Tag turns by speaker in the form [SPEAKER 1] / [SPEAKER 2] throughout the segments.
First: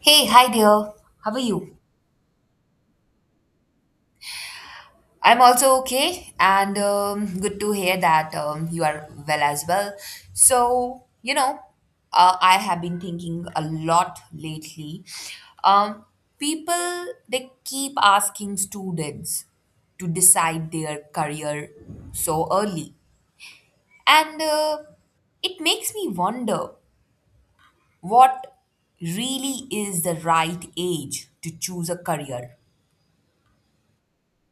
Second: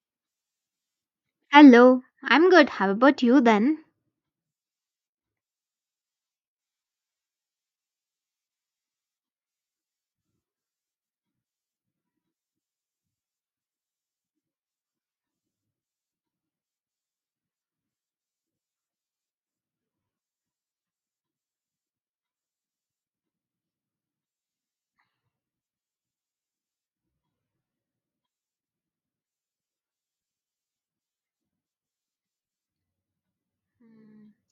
[SPEAKER 1] Hey, hi dear. How are you?
[SPEAKER 2] Hello, I'm good. How about you then?
[SPEAKER 1] I'm also okay, and good to hear that you are well as well. So, you know, I have been thinking a lot lately. Um, People, they keep asking students to decide their career so early. And It makes me wonder what really is the right age to choose a career.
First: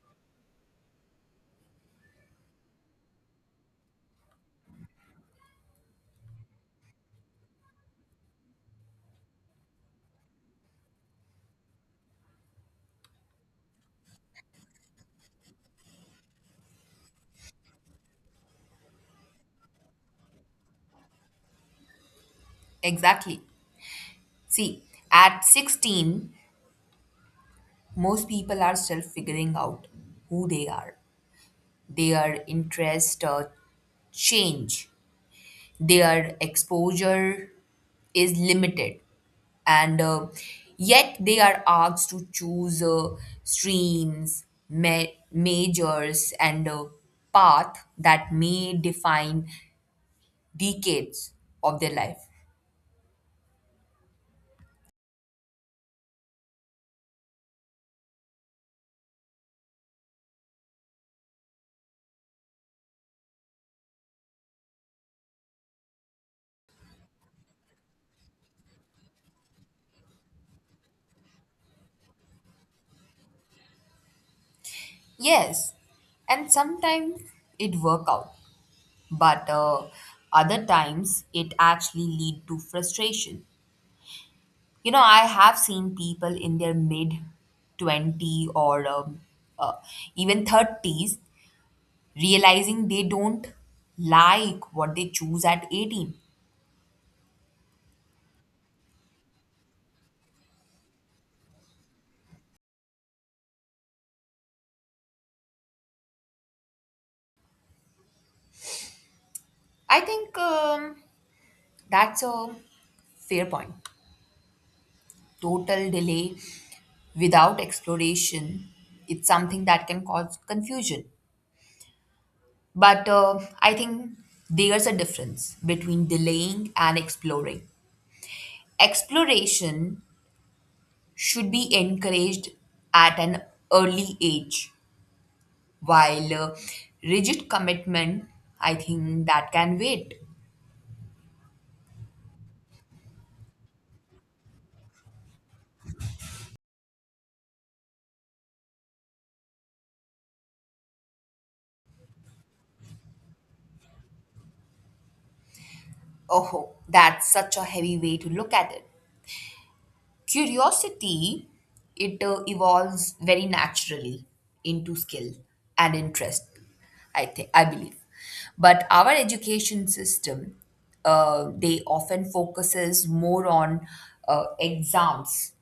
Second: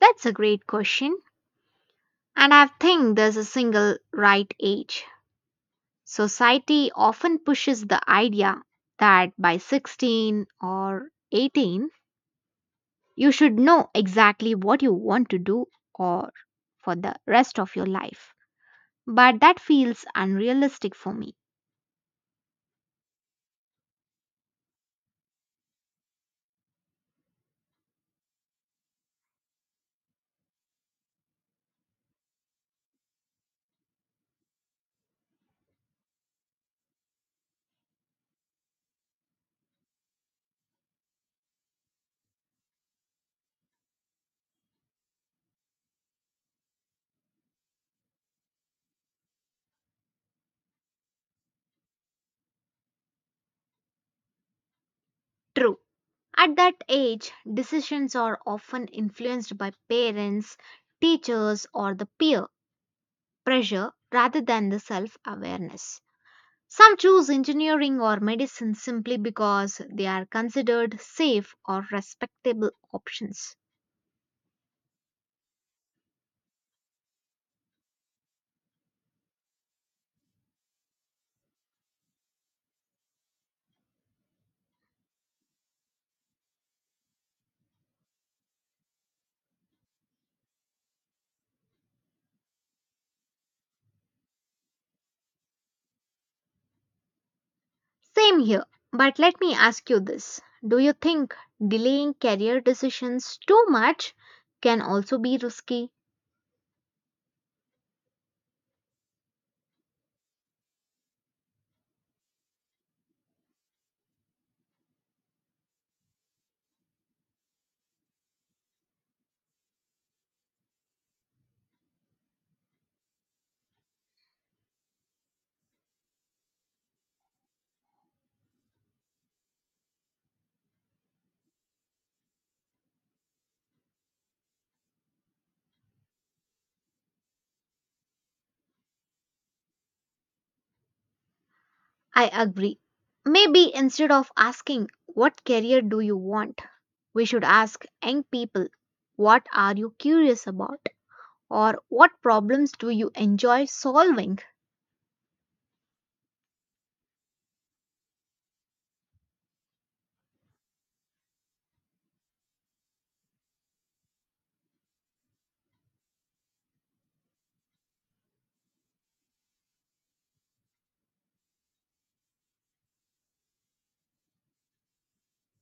[SPEAKER 2] That's a great question. And I think there's a single right age. Society often pushes the idea that by 16 or 18, you should know exactly what you want to do or for the rest of your life. But that feels unrealistic for me.
[SPEAKER 1] Exactly. See, at 16, most people are still figuring out who they are. Their interests change, their exposure is limited, and yet they are asked to choose streams, majors, and path that may define decades of their life.
[SPEAKER 2] True. At that age, decisions are often influenced by parents, teachers, or the peer pressure rather than the self awareness. Some choose engineering or medicine simply because they are considered safe or respectable options.
[SPEAKER 1] Yes, and sometimes it work out but other times it actually lead to frustration. You know, I have seen people in their mid 20s or uh, even 30s realizing they don't like what they choose at 18.
[SPEAKER 2] Same here, but let me ask you this. Do you think delaying career decisions too much can also be risky?
[SPEAKER 1] I think that's a fair point. Total delay without exploration, it's something that can cause confusion, but I think there's a difference between delaying and exploring. Exploration should be encouraged at an early age, while rigid commitment, I think that can wait.
[SPEAKER 2] I agree. Maybe instead of asking, "What career do you want?" we should ask young people, "What are you curious about?" or "What problems do you enjoy solving?"
[SPEAKER 1] Oh, that's such a heavy way to look at it. Curiosity, it evolves very naturally into skill and interest, I think, I believe. But our education system, they often focuses more on exams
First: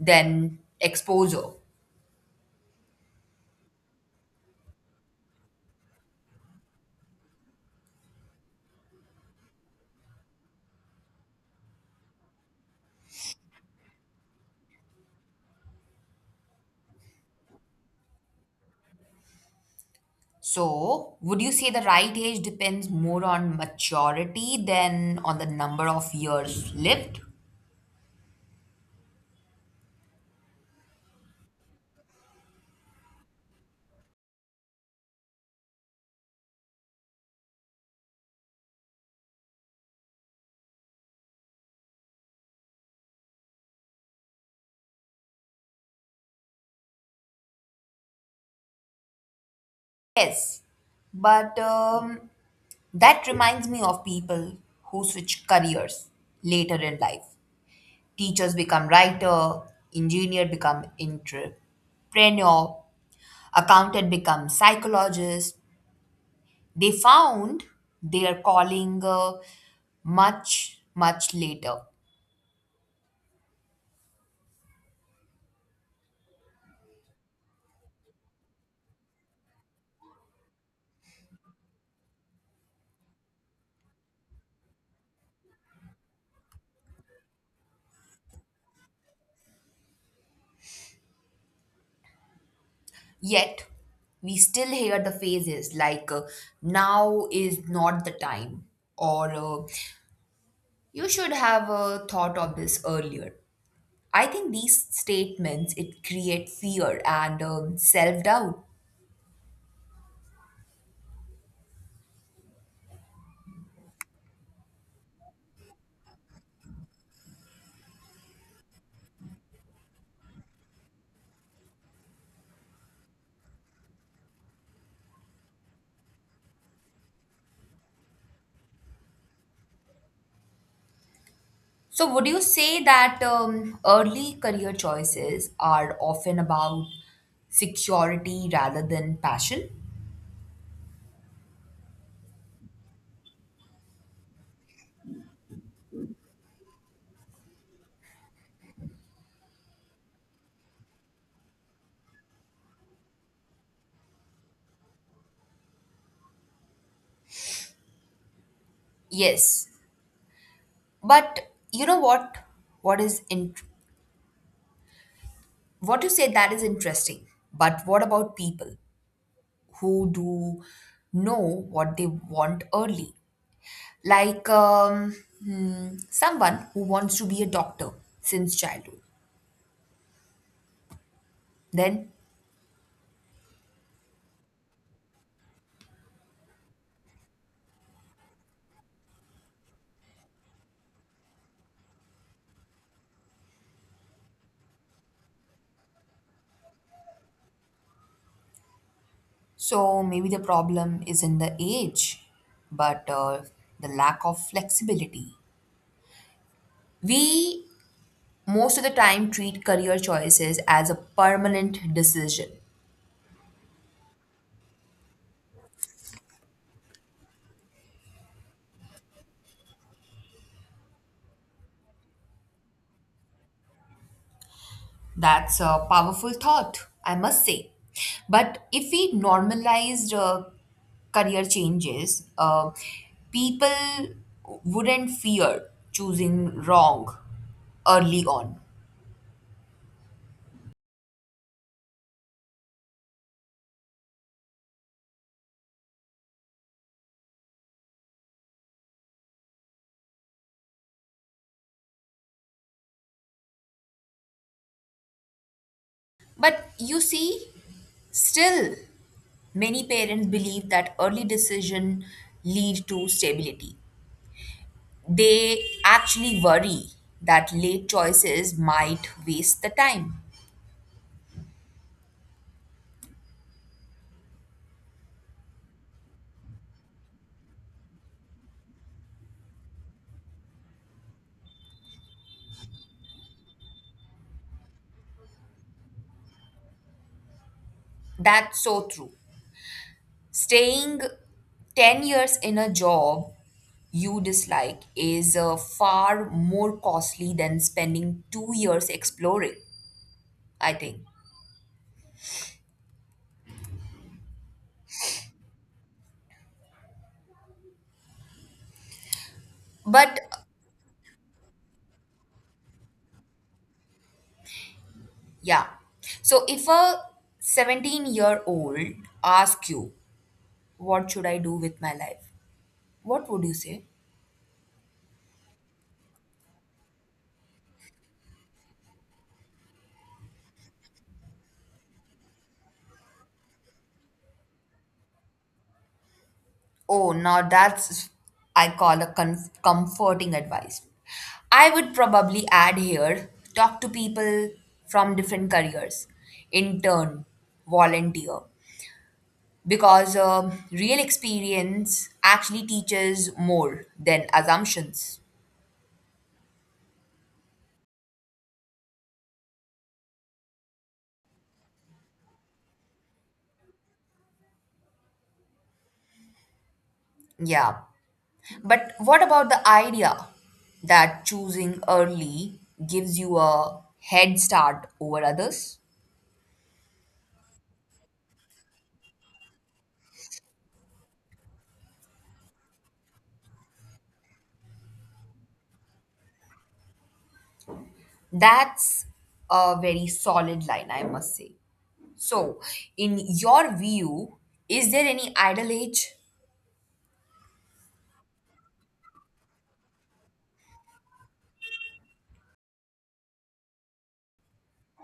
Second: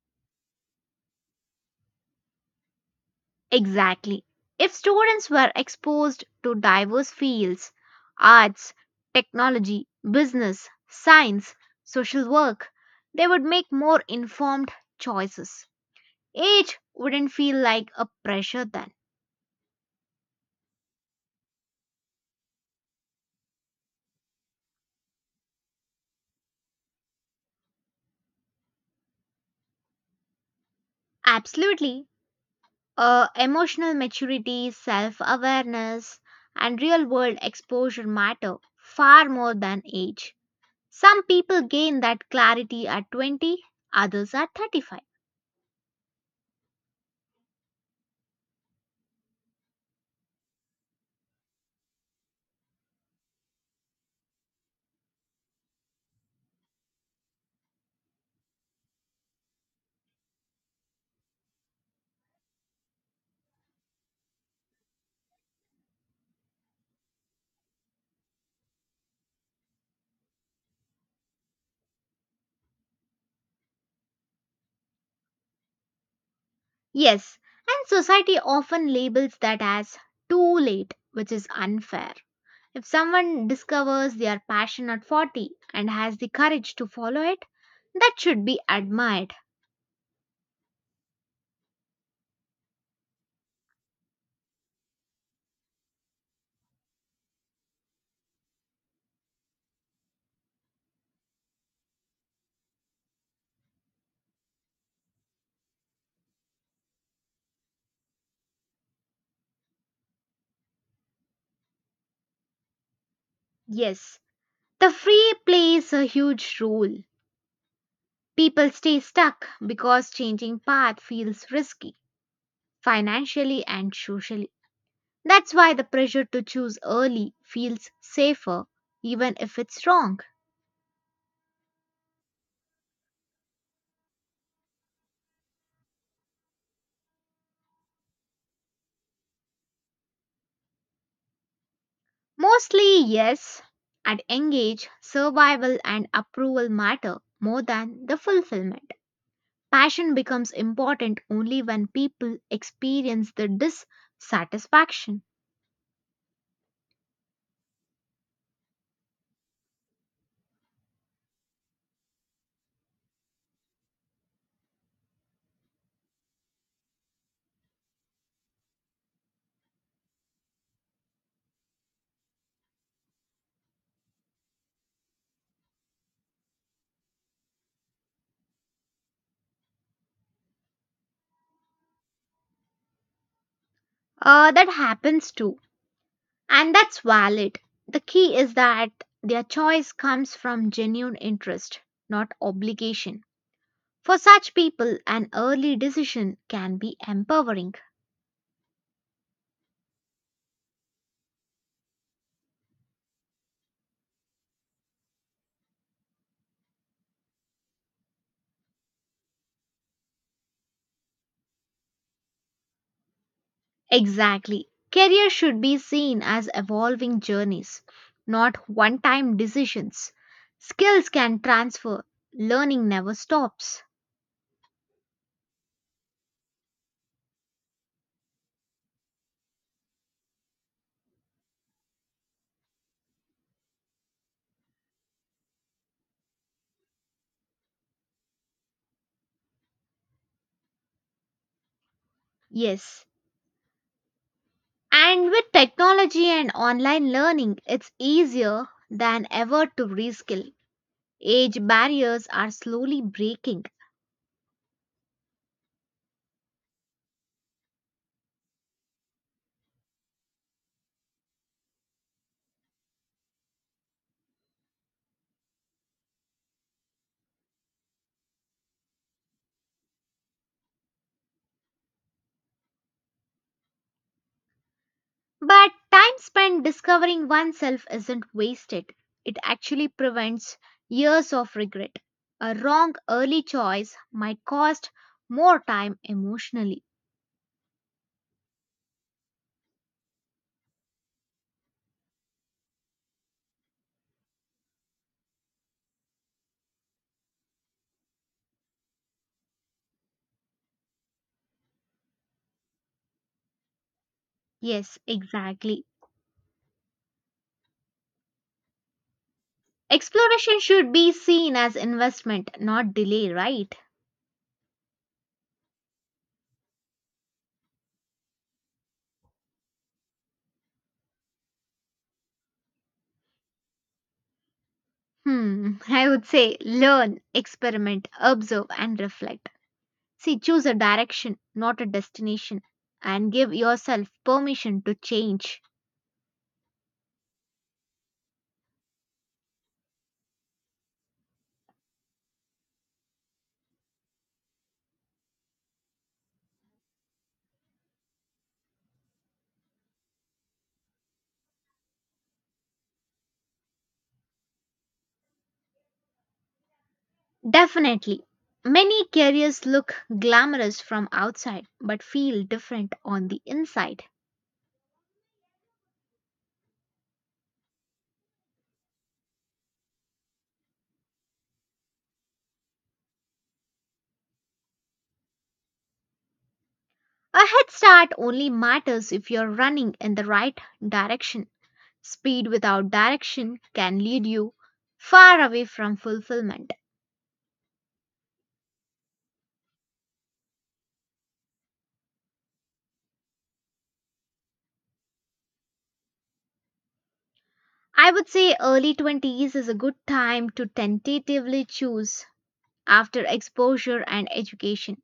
[SPEAKER 1] than exposure.
[SPEAKER 2] Exactly. If students were exposed to diverse fields, arts, technology, business, science, social work, they would make more informed choices. Age wouldn't feel like a pressure then.
[SPEAKER 1] So, would you say the right age depends more on maturity than on the number of years lived?
[SPEAKER 2] Absolutely. Emotional maturity, self awareness, and real world exposure matter far more than age. Some people gain that clarity at 20, others at 35.
[SPEAKER 1] Yes, but that reminds me of people who switch careers later in life. Teachers become writer, engineer become entrepreneur, accountant become psychologist. They found their calling much later.
[SPEAKER 2] Yes, and society often labels that as too late, which is unfair. If someone discovers their passion at 40 and has the courage to follow it, that should be admired.
[SPEAKER 1] Yet we still hear the phrases like now is not the time or you should have thought of this earlier. I think these statements it create fear and self doubt.
[SPEAKER 2] Yes, the free plays a huge role. People stay stuck because changing path feels risky, financially and socially. That's why the pressure to choose early feels safer, even if it's wrong.
[SPEAKER 1] So would you say that early career choices are often about security rather than passion?
[SPEAKER 2] Mostly, yes. At young age, survival and approval matter more than the fulfillment. Passion becomes important only when people experience the dissatisfaction.
[SPEAKER 1] Yes, but you know what? What is in What you say that is interesting. But what about people who do know what they want early? Like someone who wants to be a doctor since childhood. Then
[SPEAKER 2] That happens too, and that's valid. The key is that their choice comes from genuine interest, not obligation. For such people, an early decision can be empowering.
[SPEAKER 1] so maybe the problem isn't the age, but the lack of flexibility. We most of the time treat career choices as a permanent decision.
[SPEAKER 2] Exactly. Career should be seen as evolving journeys, not one time decisions. Skills can transfer, learning never stops.
[SPEAKER 1] That's a powerful thought, I must say. But if we normalized career changes, people wouldn't fear choosing wrong early on.
[SPEAKER 2] Yes. And with technology and online learning, it's easier than ever to reskill. Age barriers are slowly breaking.
[SPEAKER 1] But you see, still many parents believe that early decision lead to stability. They actually worry that late choices might waste the time.
[SPEAKER 2] But time spent discovering oneself isn't wasted. It actually prevents years of regret. A wrong early choice might cost more time emotionally.
[SPEAKER 1] That's so true. Staying 10 years in a job you dislike is far more costly than spending 2 years exploring, I think.
[SPEAKER 2] Yes, exactly.
[SPEAKER 1] But
[SPEAKER 2] Exploration should be seen as investment, not delay, right?
[SPEAKER 1] yeah. So if a 17-year-old asks you, what should I do with my life? What would you say?
[SPEAKER 2] I would say learn, experiment, observe, and reflect. See, choose a direction, not a destination, and give yourself permission to change.
[SPEAKER 1] Oh, now that's, I call a comforting advice. I would probably add here, talk to people from different careers, intern, volunteer, because real experience actually teaches more than assumptions.
[SPEAKER 2] Definitely. Many careers look glamorous from outside but feel different on the inside.
[SPEAKER 1] Yeah. But what about the idea that choosing early gives you a head start over others?
[SPEAKER 2] A head start only matters if you're running in the right direction. Speed without direction can lead you far away from fulfillment.
[SPEAKER 1] That's a very solid line, I must say. So, in your view, is there any ideal age?
[SPEAKER 2] I would say early 20s is a good time to tentatively choose after exposure and education,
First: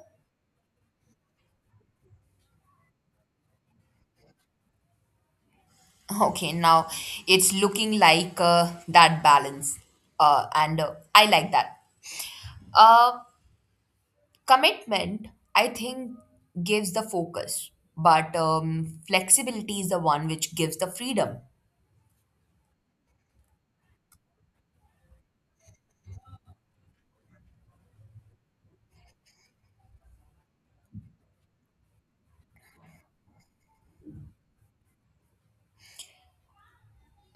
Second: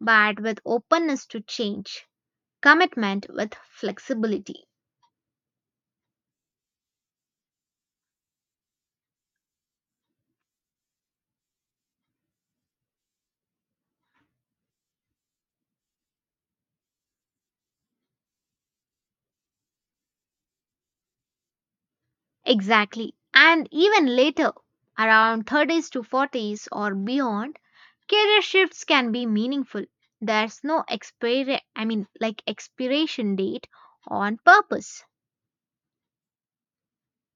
[SPEAKER 2] but with openness to change, commitment with flexibility.
[SPEAKER 1] Okay, now it's looking like that balance, and I like that. Uh, Commitment, I think, gives the focus, but flexibility is the one which gives the freedom.
[SPEAKER 2] Exactly. And even later, around 30s to 40s or beyond, career shifts can be meaningful. There's no expiration date on purpose.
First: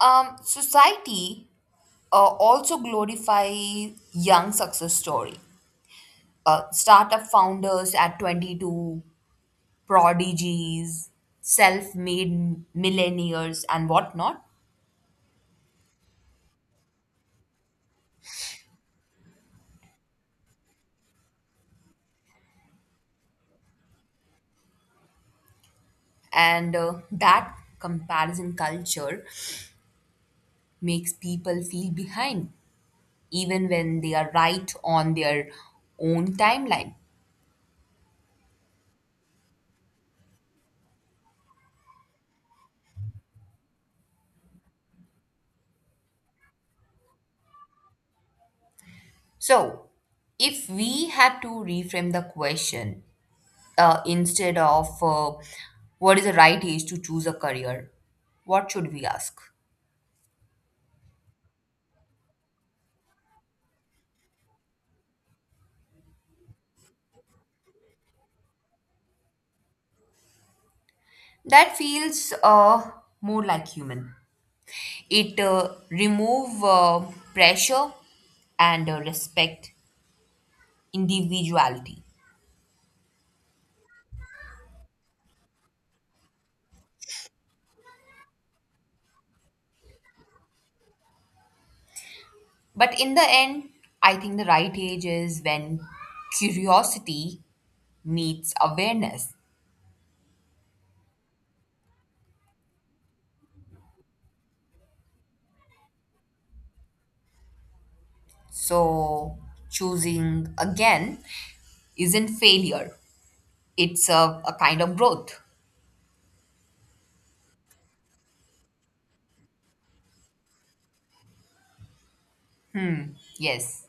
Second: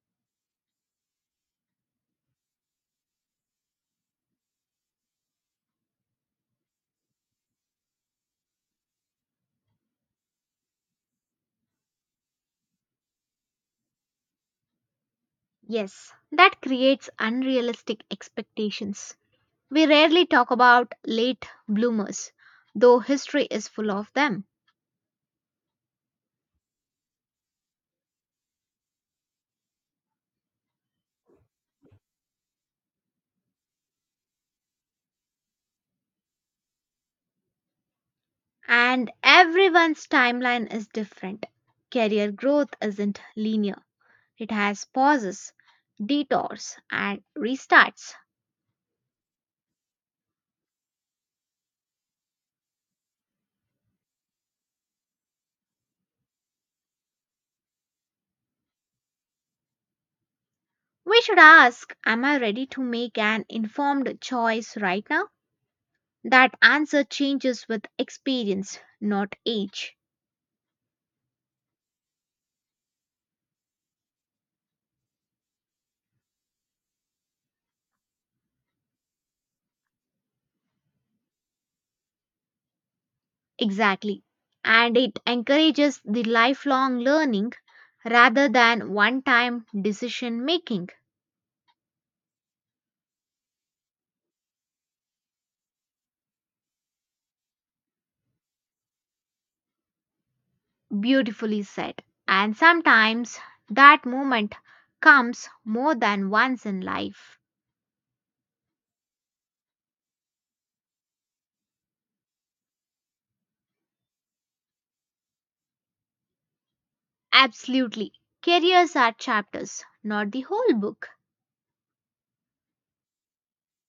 [SPEAKER 1] Society also glorify young success story, startup founders at 22, prodigies, self made millionaires, and whatnot.
[SPEAKER 2] Yes, that creates unrealistic expectations. We rarely talk about late bloomers, though history is full of them.
[SPEAKER 1] And That comparison culture makes people feel behind, even when they are right on their own timeline.
[SPEAKER 2] And everyone's timeline is different. Career growth isn't linear. It has pauses, detours, and restarts.
[SPEAKER 1] So, if we had to reframe the question, instead of what is the right age to choose a career, what should we ask?
[SPEAKER 2] We should ask, "Am I ready to make an informed choice right now?" That answer changes with experience, not age.
[SPEAKER 1] That feels more like human. It remove pressure and respect individuality.
[SPEAKER 2] Exactly. And it encourages the lifelong learning rather than one time decision making.
[SPEAKER 1] But in the end, I think the right age is when curiosity meets awareness.
[SPEAKER 2] Beautifully said. And sometimes that moment comes more than once in life.
[SPEAKER 1] So choosing again isn't failure. It's a kind of growth.
[SPEAKER 2] Absolutely. Careers are chapters, not the whole book.
[SPEAKER 1] Yes.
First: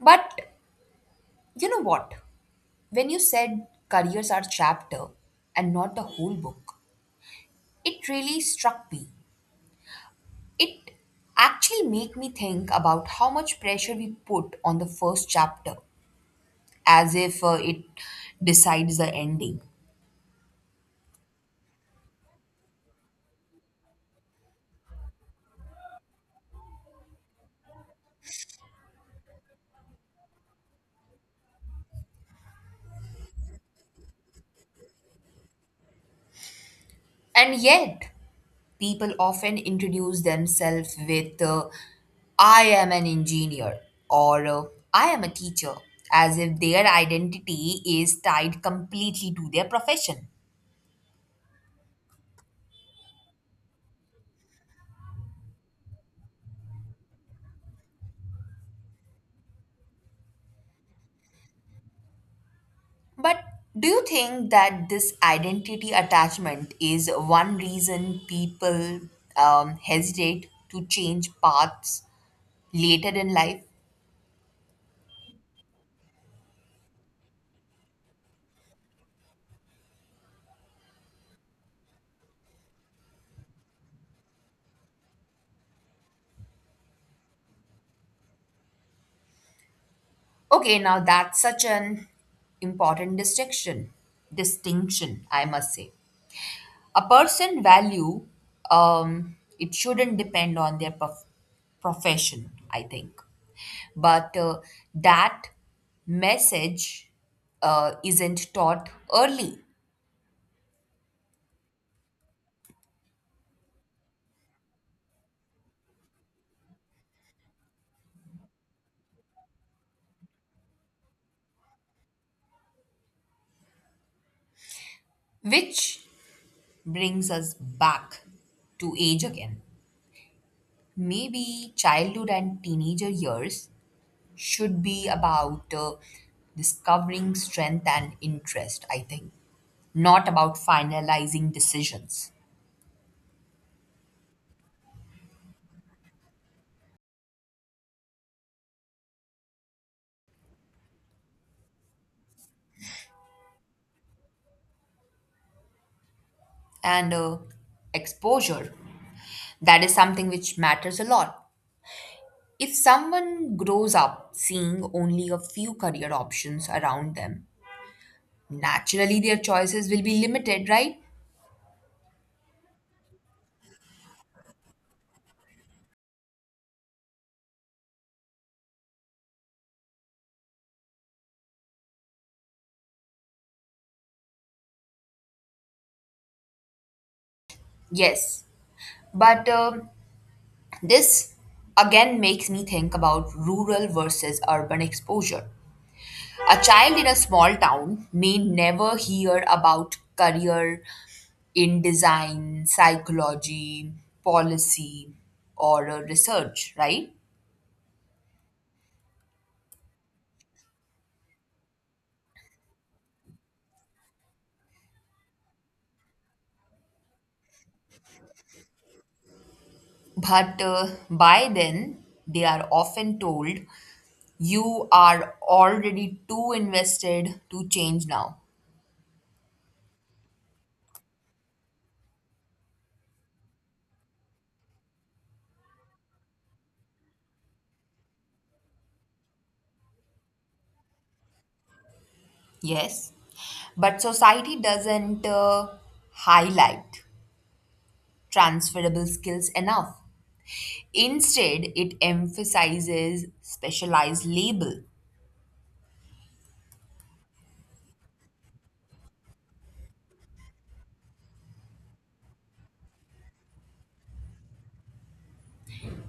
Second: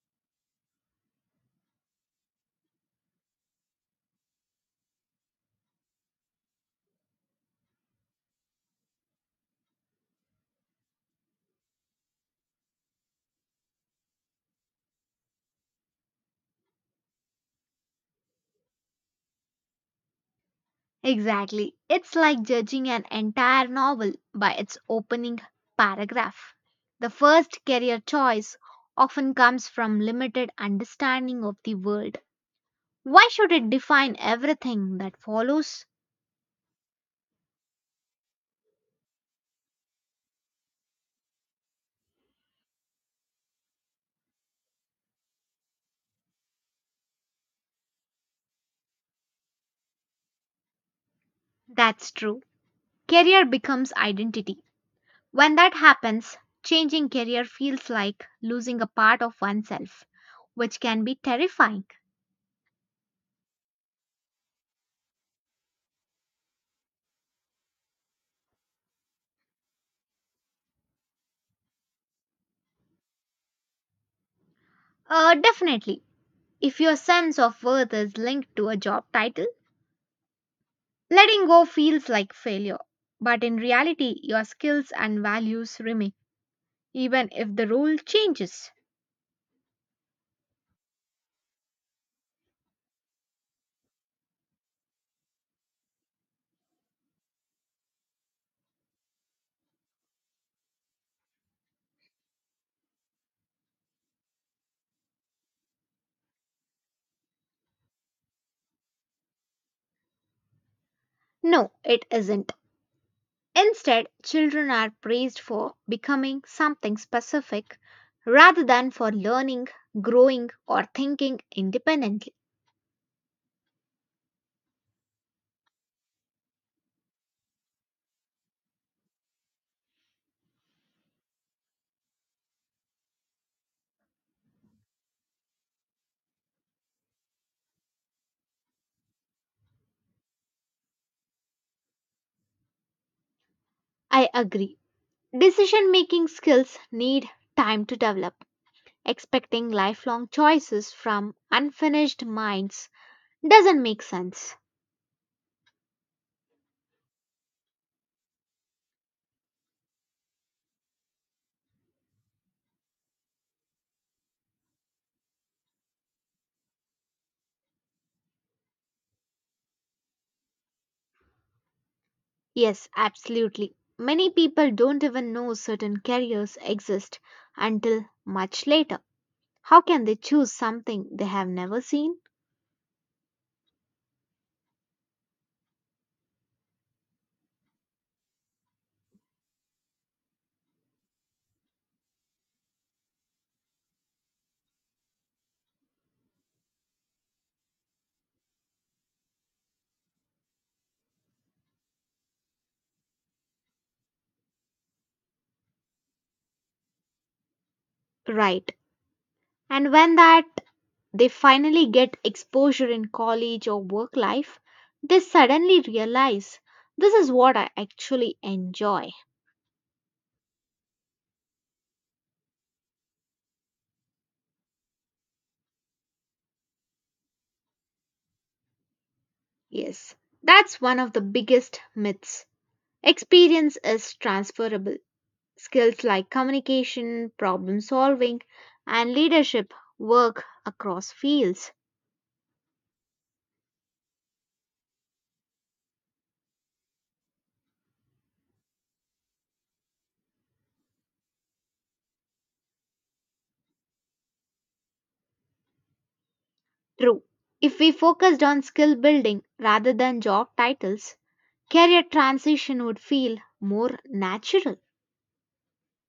[SPEAKER 1] But you know what? When you said careers are chapter and not the whole book, it really struck me. It actually made me think about how much pressure we put on the first chapter, as if it decides the ending.
[SPEAKER 2] Exactly. It's like judging an entire novel by its opening paragraph. The first career choice often comes from limited understanding of the world. Why should it define everything that follows?
[SPEAKER 1] And yet, people often introduce themselves with I am an engineer or I am a teacher, as if their identity is tied completely to their profession.
[SPEAKER 2] That's true. Career becomes identity. When that happens, changing career feels like losing a part of oneself, which can be terrifying.
[SPEAKER 1] But do you think that this identity attachment is one reason people hesitate to change paths later in life?
[SPEAKER 2] Definitely. If your sense of worth is linked to a job title, letting go feels like failure. But in reality, your skills and values remain, even if the role changes.
[SPEAKER 1] Okay, now that's such an important distinction. Distinction, I must say. A person value, it shouldn't depend on their profession, I think, but that message isn't taught early.
[SPEAKER 2] No, it isn't. Instead, children are praised for becoming something specific rather than for learning, growing, or thinking independently.
[SPEAKER 1] Which brings us back to age again. Maybe childhood and teenager years should be about discovering strength and interest, I think, not about finalizing decisions.
[SPEAKER 2] I agree. Decision making skills need time to develop. Expecting lifelong choices from unfinished minds doesn't make sense.
[SPEAKER 1] And Exposure, that is something which matters a lot. If someone grows up seeing only a few career options around them, naturally their choices will be limited, right?
[SPEAKER 2] Yes, absolutely. Many people don't even know certain careers exist until much later. How can they choose something they have never seen?
[SPEAKER 1] Yes, but this again makes me think about rural versus urban exposure. A child in a small town may never hear about career in design, psychology, policy, or research, right?
[SPEAKER 2] Right. And when that they finally get exposure in college or work life, they suddenly realize this is what I actually enjoy.
[SPEAKER 1] But by then, they are often told you are already too invested to change now.
[SPEAKER 2] Yes. That's one of the biggest myths. Experience is transferable. Skills like communication, problem solving, and leadership work across fields.
[SPEAKER 1] Yes, but society doesn't highlight transferable skills enough. Instead, it emphasizes specialized label.
[SPEAKER 2] True. If we focused on skill building rather than job titles, career transition would feel more natural.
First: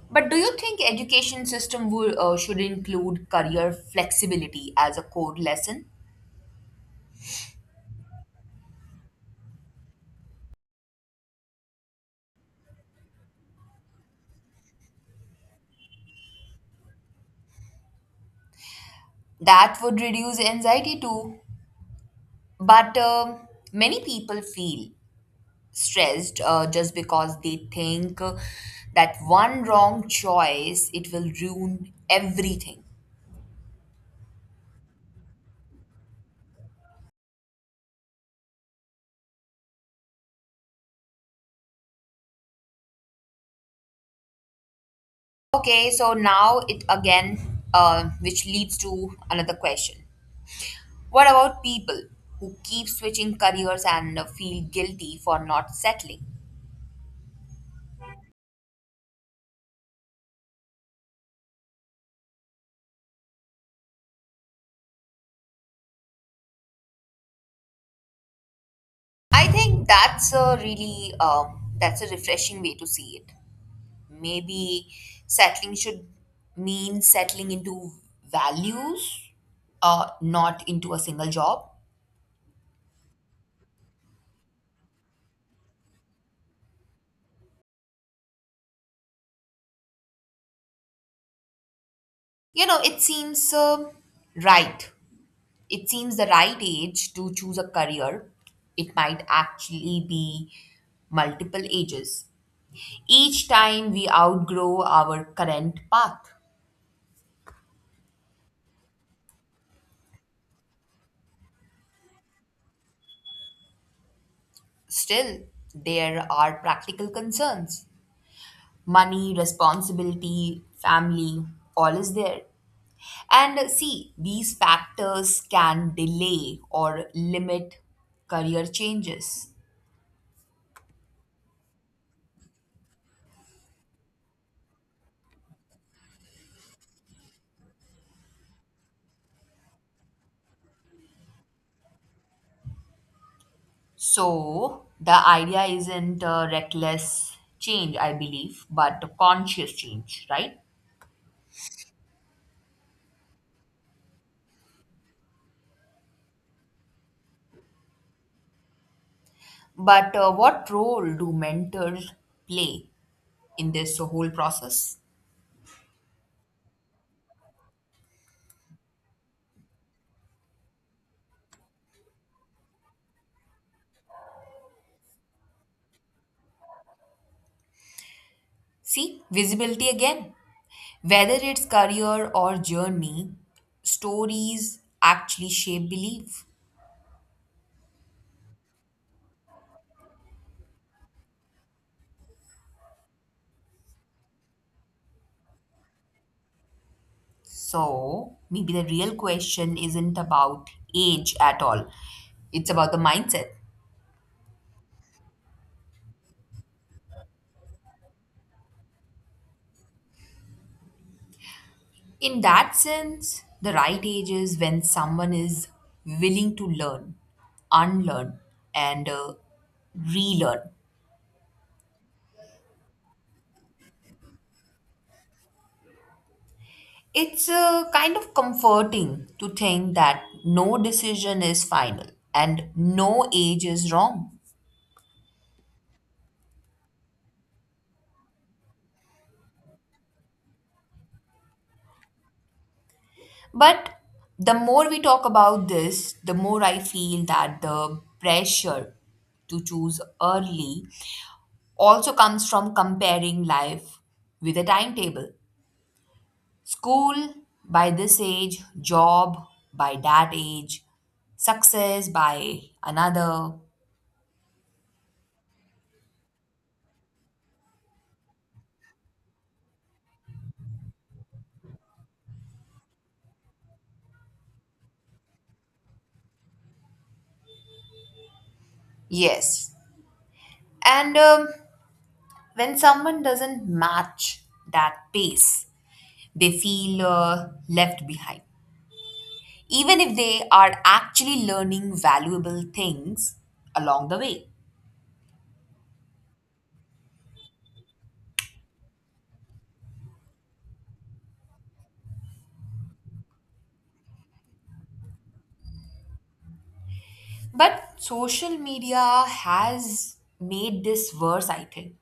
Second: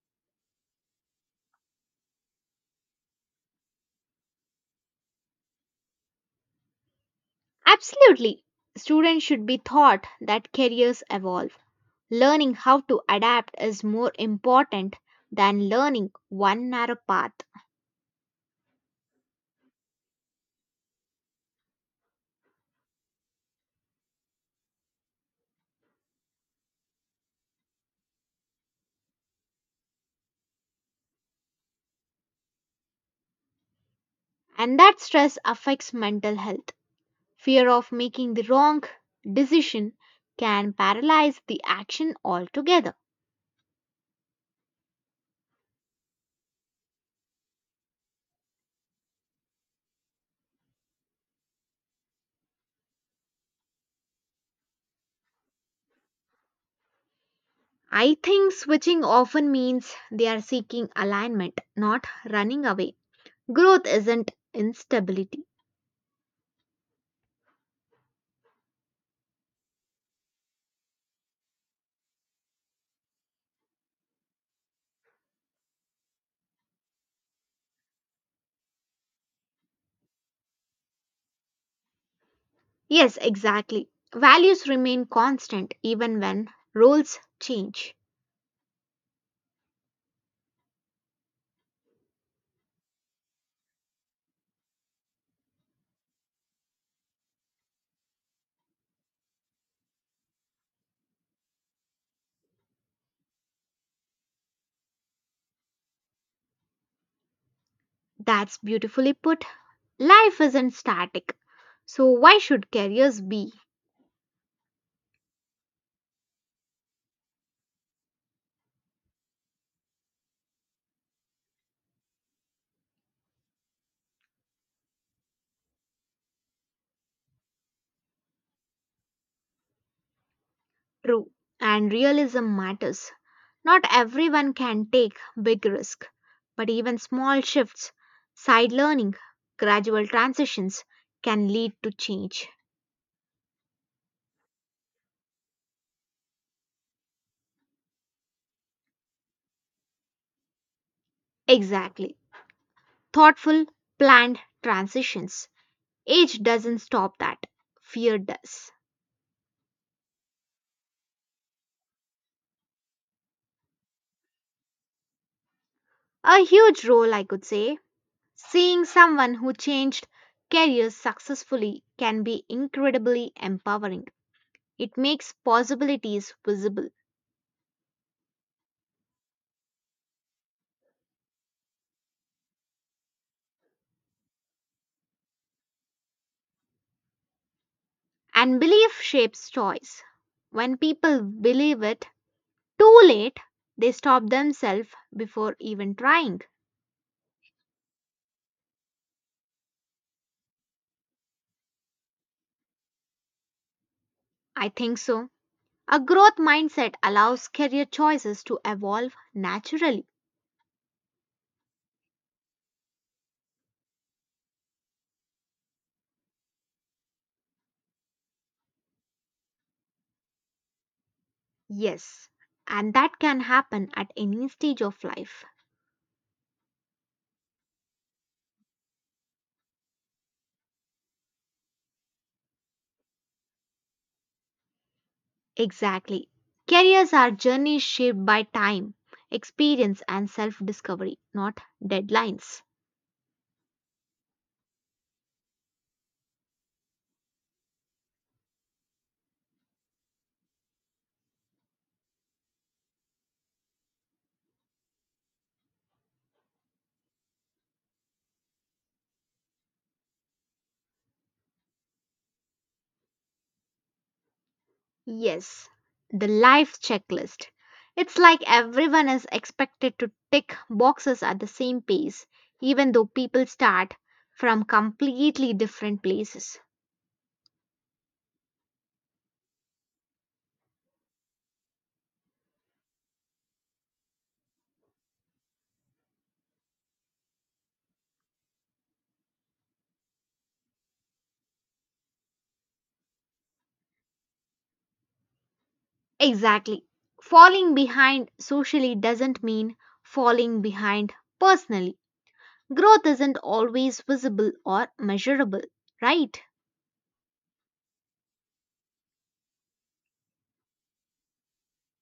[SPEAKER 1] But do you think education system would, should include career flexibility as a core lesson?
[SPEAKER 2] Absolutely. Students should be taught that careers evolve. Learning how to adapt is more important than learning one narrow path,
[SPEAKER 1] That would reduce anxiety too. But many people feel stressed just because they think that one wrong choice it will ruin everything.
[SPEAKER 2] and that stress affects mental health. Fear of making the wrong decision can paralyze the action altogether.
[SPEAKER 1] Okay, so now it again, which leads to another question. What about people who keep switching careers and feel guilty for not settling?
[SPEAKER 2] I think switching often means they are seeking alignment, not running away. Growth isn't instability.
[SPEAKER 1] I think that's a really that's a refreshing way to see it. Maybe settling should mean settling into values, not into a single job.
[SPEAKER 2] Yes, exactly. Values remain constant even when roles change.
[SPEAKER 1] You know, it seems right it seems the right age to choose a career. It might actually be multiple ages. Each time we outgrow our current path.
[SPEAKER 2] That's beautifully put. Life isn't static. So, why should careers be?
[SPEAKER 1] Still, there are practical concerns: money, responsibility, family, all is there. And see, these factors can delay or limit career changes.
[SPEAKER 2] True. And realism matters. Not everyone can take big risk, but even small shifts, side learning, gradual transitions can lead to change.
[SPEAKER 1] So the idea isn't reckless change, I believe, but a conscious change, right?
[SPEAKER 2] Exactly. Thoughtful, planned transitions. Age doesn't stop that. Fear does.
[SPEAKER 1] But what role do mentors play in this whole process?
[SPEAKER 2] A huge role, I could say. Seeing someone who changed careers successfully can be incredibly empowering. It makes possibilities visible.
[SPEAKER 1] See, visibility again. Whether it's career or journey, stories actually shape belief.
[SPEAKER 2] And belief shapes choice. When people believe it, "Too late," they stop themselves before even trying.
[SPEAKER 1] So maybe the real question isn't about age at all, it's about the mindset.
[SPEAKER 2] I think so. A growth mindset allows career choices to evolve naturally.
[SPEAKER 1] In that sense, the right age is when someone is willing to learn, unlearn, and relearn.
[SPEAKER 2] Yes, and that can happen at any stage of life.
[SPEAKER 1] It's kind of comforting to think that no decision is final and no age is wrong.
[SPEAKER 2] Exactly. Careers are journeys shaped by time, experience, and self discovery, not deadlines.
[SPEAKER 1] But the more we talk about this, the more I feel that the pressure to choose early also comes from comparing life with a timetable. School by this age, job by that age, success by another.
[SPEAKER 2] Yes, the life checklist. It's like everyone is expected to tick boxes at the same pace, even though people start from completely different places.
[SPEAKER 1] Yes. And when someone doesn't match that pace, they feel left behind, even if they are actually learning valuable things along the way.
[SPEAKER 2] Exactly. Falling behind socially doesn't mean falling behind personally. Growth isn't always visible or measurable, right?
[SPEAKER 1] But social media has made this worse, I think.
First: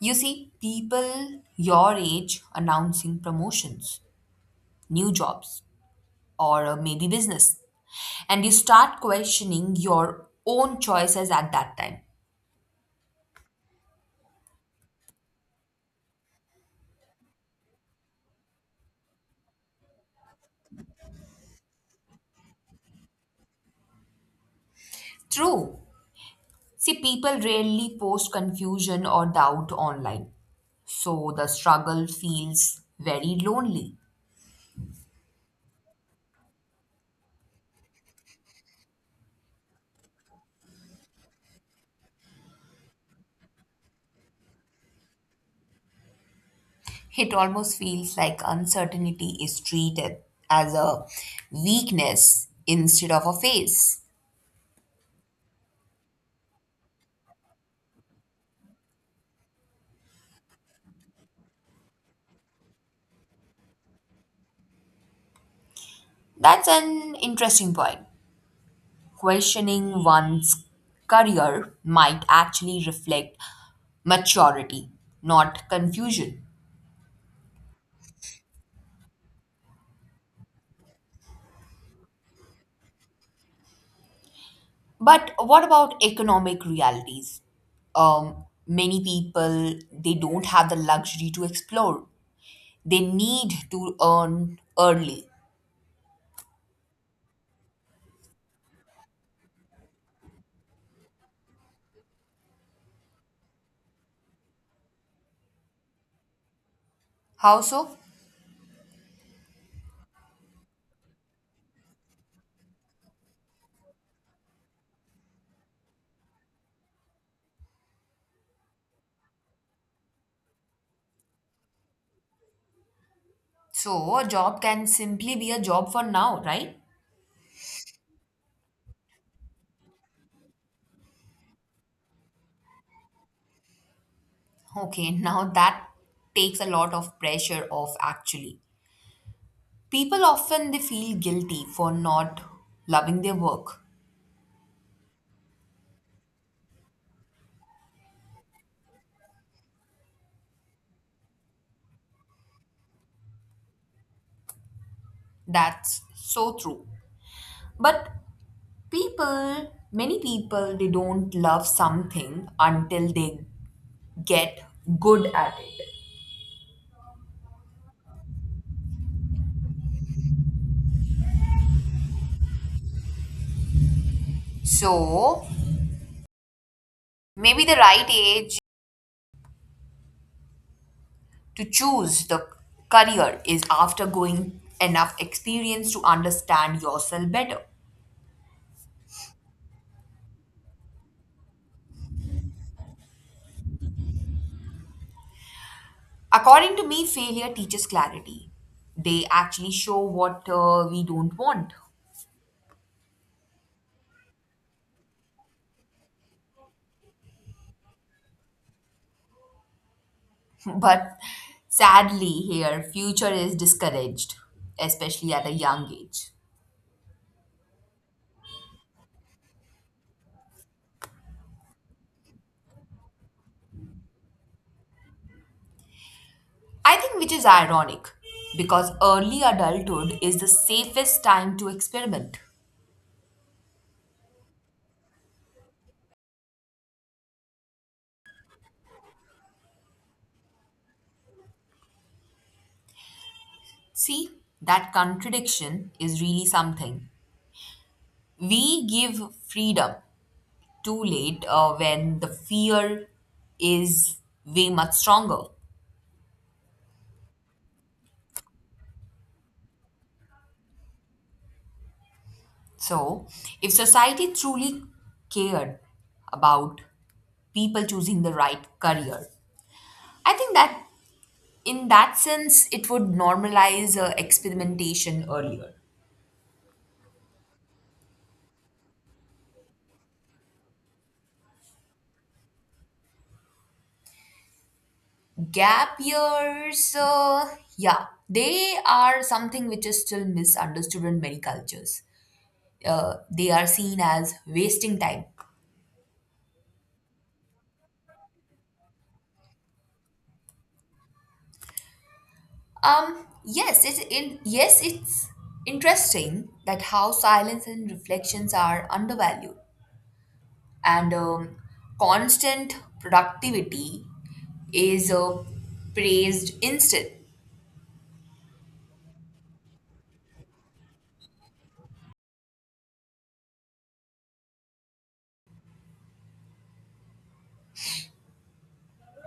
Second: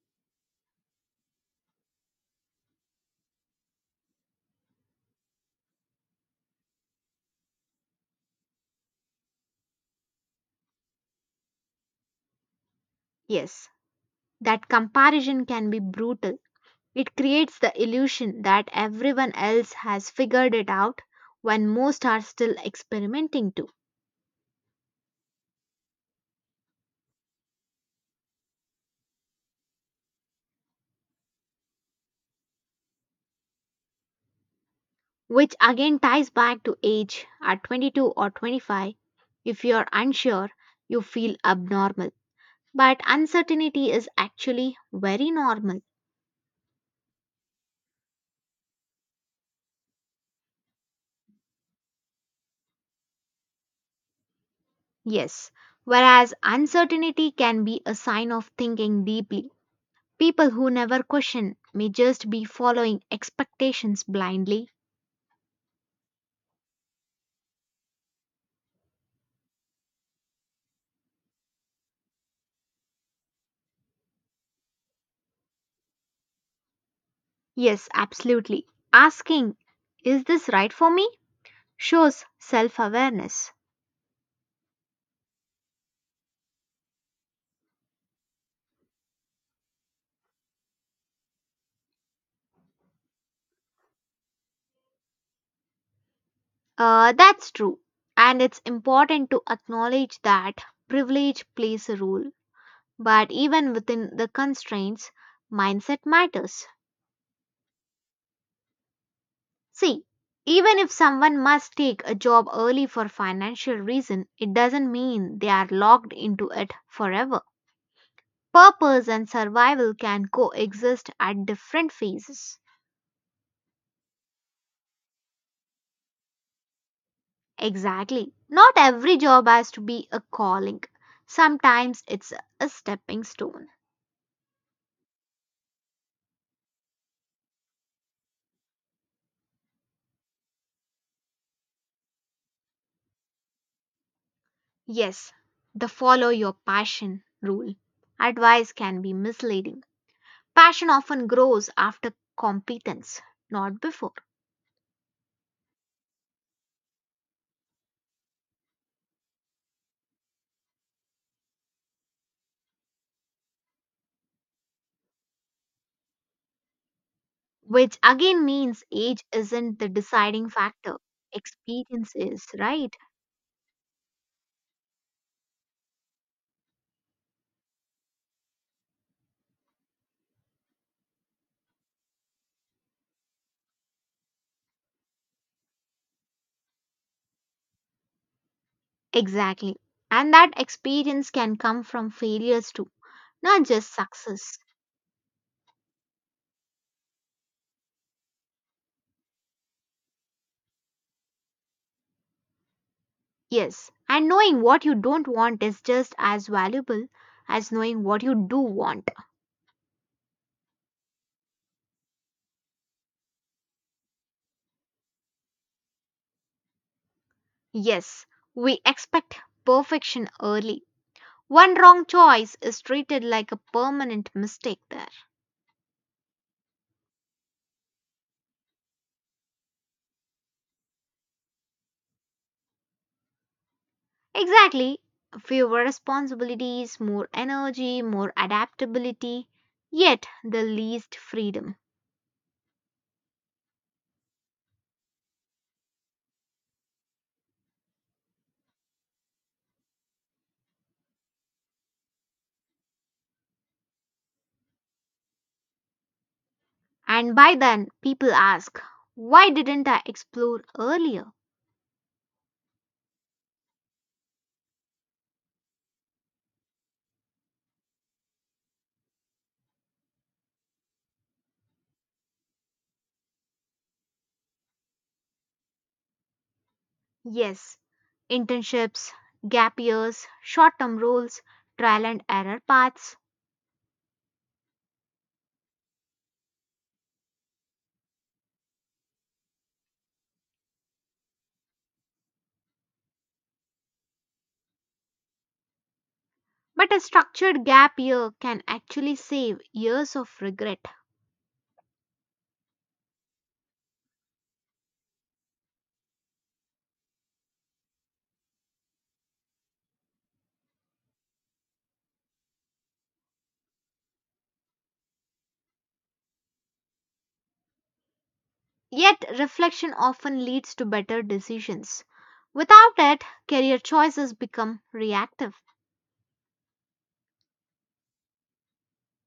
[SPEAKER 1] You see, people your age announcing promotions, new jobs, or maybe business. And you start questioning your own choices at that time.
[SPEAKER 2] Yes, that comparison can be brutal. It creates the illusion that everyone else has figured it out when most are still experimenting too.
[SPEAKER 1] True. See, people rarely post confusion or doubt online. So the struggle feels very lonely.
[SPEAKER 2] Which again ties back to age at 22 or 25. If you're unsure, you feel abnormal. But uncertainty is actually very normal.
[SPEAKER 1] It almost feels like uncertainty is treated as a weakness instead of a phase.
[SPEAKER 2] Yes, whereas uncertainty can be a sign of thinking deeply. People who never question may just be following expectations blindly.
[SPEAKER 1] That's an interesting point. Questioning one's career might actually reflect maturity, not confusion.
[SPEAKER 2] Yes, absolutely. Asking, "Is this right for me?" shows self awareness.
[SPEAKER 1] But what about economic realities? Many people they don't have the luxury to explore. They need to earn early.
[SPEAKER 2] That's true. And it's important to acknowledge that privilege plays a role. But even within the constraints, mindset matters.
[SPEAKER 1] How so?
[SPEAKER 2] See, even if someone must take a job early for financial reason, it doesn't mean they are locked into it forever. Purpose and survival can coexist at different phases.
[SPEAKER 1] So a job can simply be a job for now, right?
[SPEAKER 2] Exactly. Not every job has to be a calling. Sometimes it's a stepping stone.
[SPEAKER 1] Okay, now that takes a lot of pressure off actually. People often they feel guilty for not loving their work.
[SPEAKER 2] Yes, the follow your passion rule. Advice can be misleading. Passion often grows after competence, not before.
[SPEAKER 1] That's so true. But people, many people they don't love something until they get good at it.
[SPEAKER 2] Which again means age isn't the deciding factor. Experience is, right?
[SPEAKER 1] So, maybe the right age to choose the career is after going enough experience to understand yourself better.
[SPEAKER 2] Exactly. And that experience can come from failures too, not just success.
[SPEAKER 1] According to me, failure teaches clarity. They actually show what we don't want.
[SPEAKER 2] Yes, and knowing what you don't want is just as valuable as knowing what you do want.
[SPEAKER 1] But sadly, here, future is discouraged, especially at a young age.
[SPEAKER 2] Yes, we expect perfection early. One wrong choice is treated like a permanent mistake there.
[SPEAKER 1] I think which is ironic because early adulthood is the safest time to experiment.
[SPEAKER 2] Exactly. Fewer responsibilities, more energy, more adaptability, yet the least freedom.
[SPEAKER 1] See, that contradiction is really something. We give freedom too late when the fear is way much stronger.
[SPEAKER 2] And by then, people ask, why didn't I explore earlier?
[SPEAKER 1] So, if society truly cared about people choosing the right career, I think that in that sense, it would normalize experimentation earlier.
[SPEAKER 2] Yes, internships, gap years, short term roles, trial and error paths.
[SPEAKER 1] Gap years, yeah, they are something which is still misunderstood in many cultures. They are seen as wasting time.
[SPEAKER 2] But a structured gap year can actually save years of regret.
[SPEAKER 1] Yes, it's interesting that how silence and reflections are undervalued, and constant productivity is praised instead.
[SPEAKER 2] Yet, reflection often leads to better decisions. Without it, career choices become reactive.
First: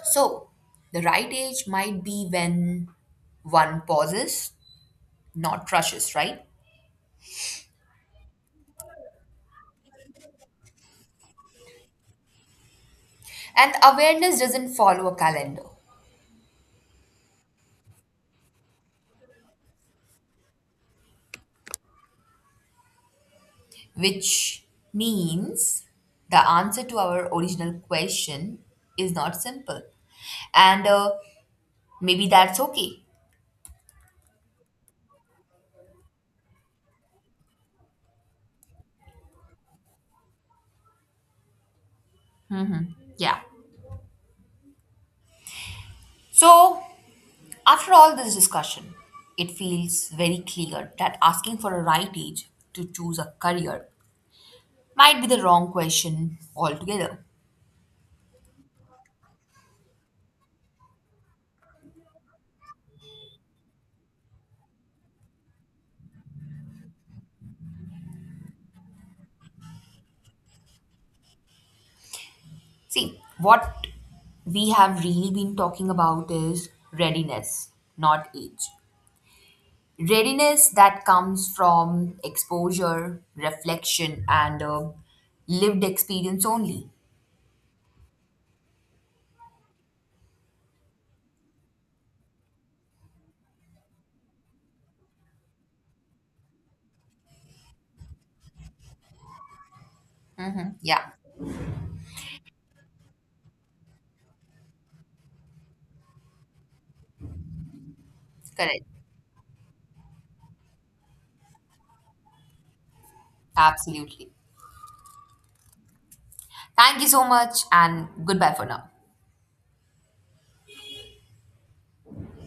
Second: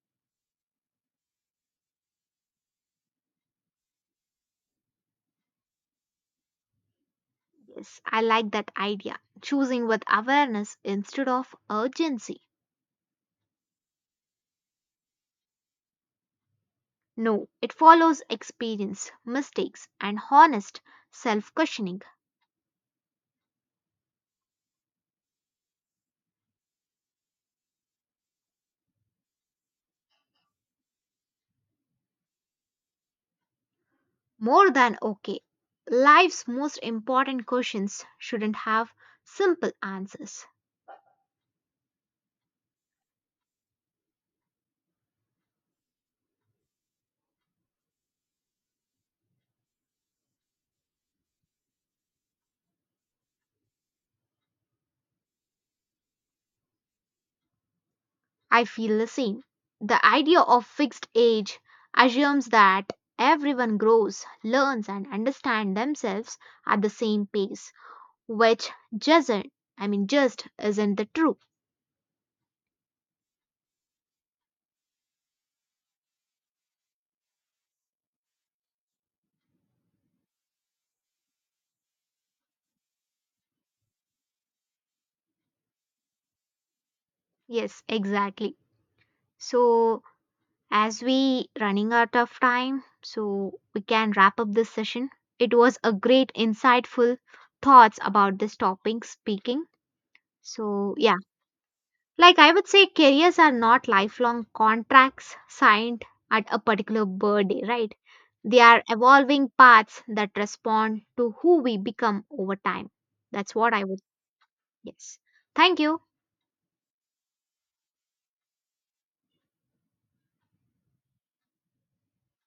[SPEAKER 1] So, the right age might be when one pauses, not rushes, right?
[SPEAKER 2] Yes, I like that idea. Choosing with awareness instead of urgency.
[SPEAKER 1] And awareness doesn't follow a calendar,
[SPEAKER 2] No, it follows experience, mistakes, and honest self questioning.
[SPEAKER 1] which means the answer to our original question is not simple. And maybe that's okay.
[SPEAKER 2] More than okay. Life's most important questions shouldn't have simple answers.
[SPEAKER 1] Yeah. So, after all this discussion, it feels very clear that asking for a right age to choose a career might be the wrong question altogether.
[SPEAKER 2] I feel the same. The idea of fixed age assumes that everyone grows, learns, and understands themselves at the same pace, which doesn't, I mean, just isn't the truth.
[SPEAKER 1] See, what we have really been talking about is readiness, not age. Readiness that comes from exposure, reflection, and lived experience only.
[SPEAKER 2] Yes, exactly. So, as we running out of time, so we can wrap up this session. It was a great insightful thoughts about this topic speaking. So
[SPEAKER 1] Yeah,
[SPEAKER 2] yeah, like I would say careers are not lifelong contracts signed at a particular birthday, right? They are
[SPEAKER 1] correct.
[SPEAKER 2] evolving paths that respond to who we become over time. That's what I would,
[SPEAKER 1] Absolutely.
[SPEAKER 2] yes. Thank you.
[SPEAKER 1] Thank you so much, and goodbye for now.